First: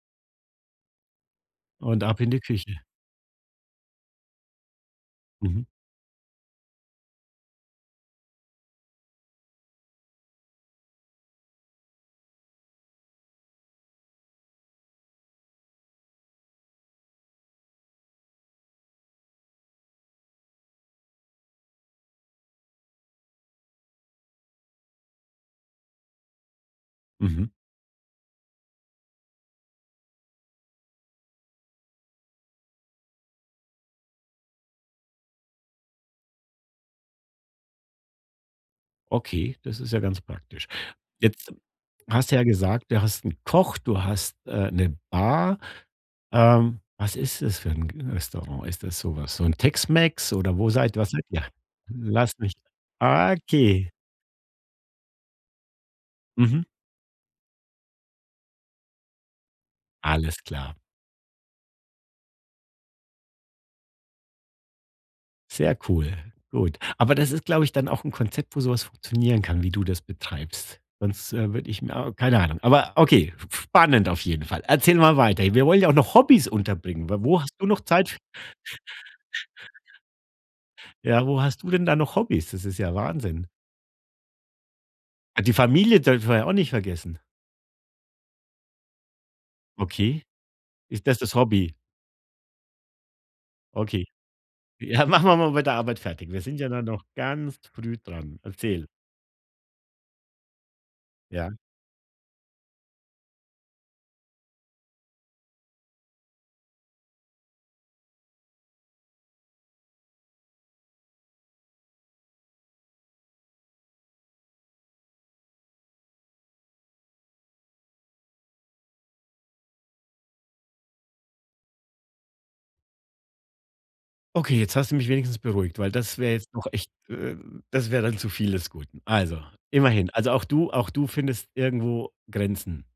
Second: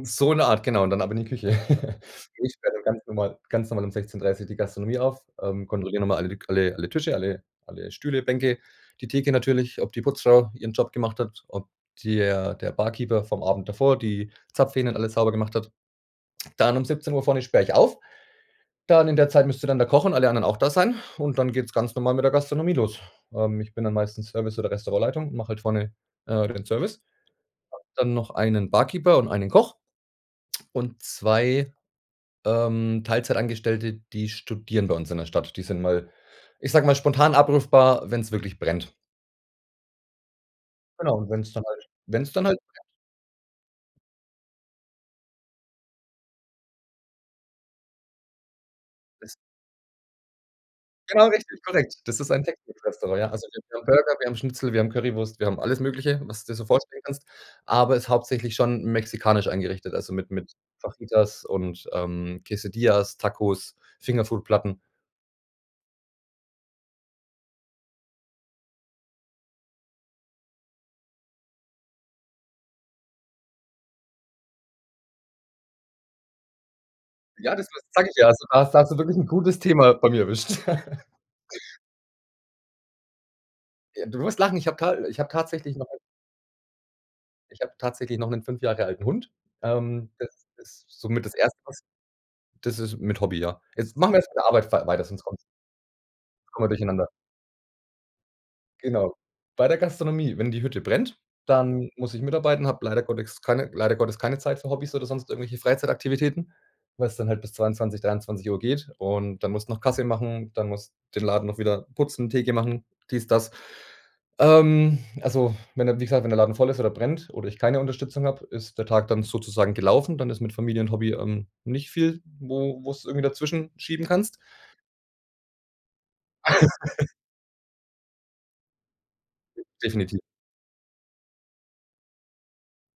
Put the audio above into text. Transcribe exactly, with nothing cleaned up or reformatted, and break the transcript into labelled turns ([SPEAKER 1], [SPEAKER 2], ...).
[SPEAKER 1] So in der Art, genau und dann ab in die Küche.
[SPEAKER 2] Und ab in die
[SPEAKER 1] Ich sperre
[SPEAKER 2] Küche.
[SPEAKER 1] dann ganz normal ganz normal um sechzehn dreißig die Gastronomie auf,
[SPEAKER 2] Mhm.
[SPEAKER 1] ähm, kontrolliere noch mal alle lik alle alle Tische, alle alle Stühle, Bänke, die Theke natürlich, ob die Putzfrau ihren Job gemacht hat, ob di er der Barkeeper vom Abend davor die Zapfhähne und alles sauber gemacht hat. Dann um siebzehn Uhr vorne sperre ich auf. Dann in der Zeit müsste dann der Koch und alle anderen auch da sein und dann geht's ganz normal mit der Gastronomie los. Ähm, ich bin dann meistens Service oder Restaurantleitung und mache halt vorne, äh, den Service,
[SPEAKER 2] Mhm.
[SPEAKER 1] habe dann noch einen Barkeeper und einen Koch und zwei, ähm, Teilzeitangestellte, die studieren bei uns in der Stadt. Die sind mal- ich sage mal- spontan abrufbar, wenn's wirklich brennt.
[SPEAKER 2] Okay, das ist ja ganz praktisch.
[SPEAKER 1] Genau und wenn's
[SPEAKER 2] Jetzt
[SPEAKER 1] dann halt wenn's
[SPEAKER 2] hast du ja
[SPEAKER 1] dann halt brennt
[SPEAKER 2] gesagt, du hast 'n Koch, du hast äh, 'ne Bar. Ähm, was ist das für 'n g Restaurant? Ist das so
[SPEAKER 1] Das
[SPEAKER 2] was so 'n Tex-Mex oder wo seid was seid
[SPEAKER 1] Genau,
[SPEAKER 2] ihr?
[SPEAKER 1] richtig korrekt. Das ist
[SPEAKER 2] Lass
[SPEAKER 1] ein
[SPEAKER 2] mich
[SPEAKER 1] Tex-Mex-Restaurant, ja. Also, wir haben
[SPEAKER 2] okay.
[SPEAKER 1] Burger, wir haben Schnitzel, wir haben Currywurst, wir haben alles Mögliche, was du dir
[SPEAKER 2] Mhm.
[SPEAKER 1] so vorstellen kannst, aber ist hauptsächlich schon mexikanisch eingerichtet, also mit
[SPEAKER 2] Alles
[SPEAKER 1] mit
[SPEAKER 2] klar.
[SPEAKER 1] Fajitas und ähm, Quesidillas, Tacos, Fingerfood-Platten.
[SPEAKER 2] Sehr cool, gut. Aber das ist, glaube ich, dann auch 'n Konzept, wo so was funktionieren kann, wie du das betreibst. Sonst, äh, würde ich mir keine Ahnung. Aber okay, f f spannend auf jeden Fall. Erzähl mal weiter. Wir wollen ja auch noch Hobbies unterbringen. W wo hast
[SPEAKER 1] Ja, das
[SPEAKER 2] du
[SPEAKER 1] wa
[SPEAKER 2] noch
[SPEAKER 1] sage
[SPEAKER 2] Zeit
[SPEAKER 1] ich
[SPEAKER 2] f
[SPEAKER 1] ja. Also da ha hast du wirklich 'n gutes Thema bei mir erwischt.
[SPEAKER 2] Ja, wo hast du denn da noch Hobbies? Das ist ja Wahnsinn.
[SPEAKER 1] Äh, du wirst lachen, ich hab ta ich habe
[SPEAKER 2] Die
[SPEAKER 1] tatsächlich noch einen
[SPEAKER 2] Familie dürfen wir ja auch nicht vergessen.
[SPEAKER 1] Ich habe tatsächlich noch 'nen fünf Jahre alten Hund. Ähm,
[SPEAKER 2] Okay.
[SPEAKER 1] das ist
[SPEAKER 2] Ist das
[SPEAKER 1] somit das
[SPEAKER 2] das
[SPEAKER 1] Erste,
[SPEAKER 2] Hobby?
[SPEAKER 1] was das ist mit Hobby, ja. Jetzt
[SPEAKER 2] Okay.
[SPEAKER 1] machen wir erst meine Arbeit fer weiter,
[SPEAKER 2] Ja,
[SPEAKER 1] sonst
[SPEAKER 2] machen wir
[SPEAKER 1] kommt's
[SPEAKER 2] mal mit der Arbeit fertig. Wir sind
[SPEAKER 1] kommen
[SPEAKER 2] ja
[SPEAKER 1] wir
[SPEAKER 2] da noch
[SPEAKER 1] durcheinander.
[SPEAKER 2] ganz früh dran. Erzähl.
[SPEAKER 1] Genau. Bei der Gastronomie, wenn die Hütte brennt,
[SPEAKER 2] Ja.
[SPEAKER 1] dann muss ich mitarbeiten, habe leider Gottex keine leider Gottes keine Zeit für Hobbys oder sonst irgendwelche Freizeitaktivitäten, weil's dann halt bis zweiundzwanzig, dreiundzwanzig Uhr geht und dann musst noch Kasse machen, dann musst den Laden noch wieder putzen, Theke machen, dies, das. Ähm, also, wenn der wie gesagt, wenn der Laden voll ist oder brennt oder ich keine Unterstützung habe, ist der Tag dann sozusagen gelaufen. Dann ist mit Familie und Hobby, ähm, nicht viel, wo wo du's irgendwie dazwischen schieben kannst.
[SPEAKER 2] Okay, jetzt hast du mich wenigstens beruhigt, weil das wäre jetzt noch echt ähm, das wäre dann zu viel des Guten. Also, immerhin.
[SPEAKER 1] Definitiv.
[SPEAKER 2] Also auch du auch du findest irgendwo Grenzen.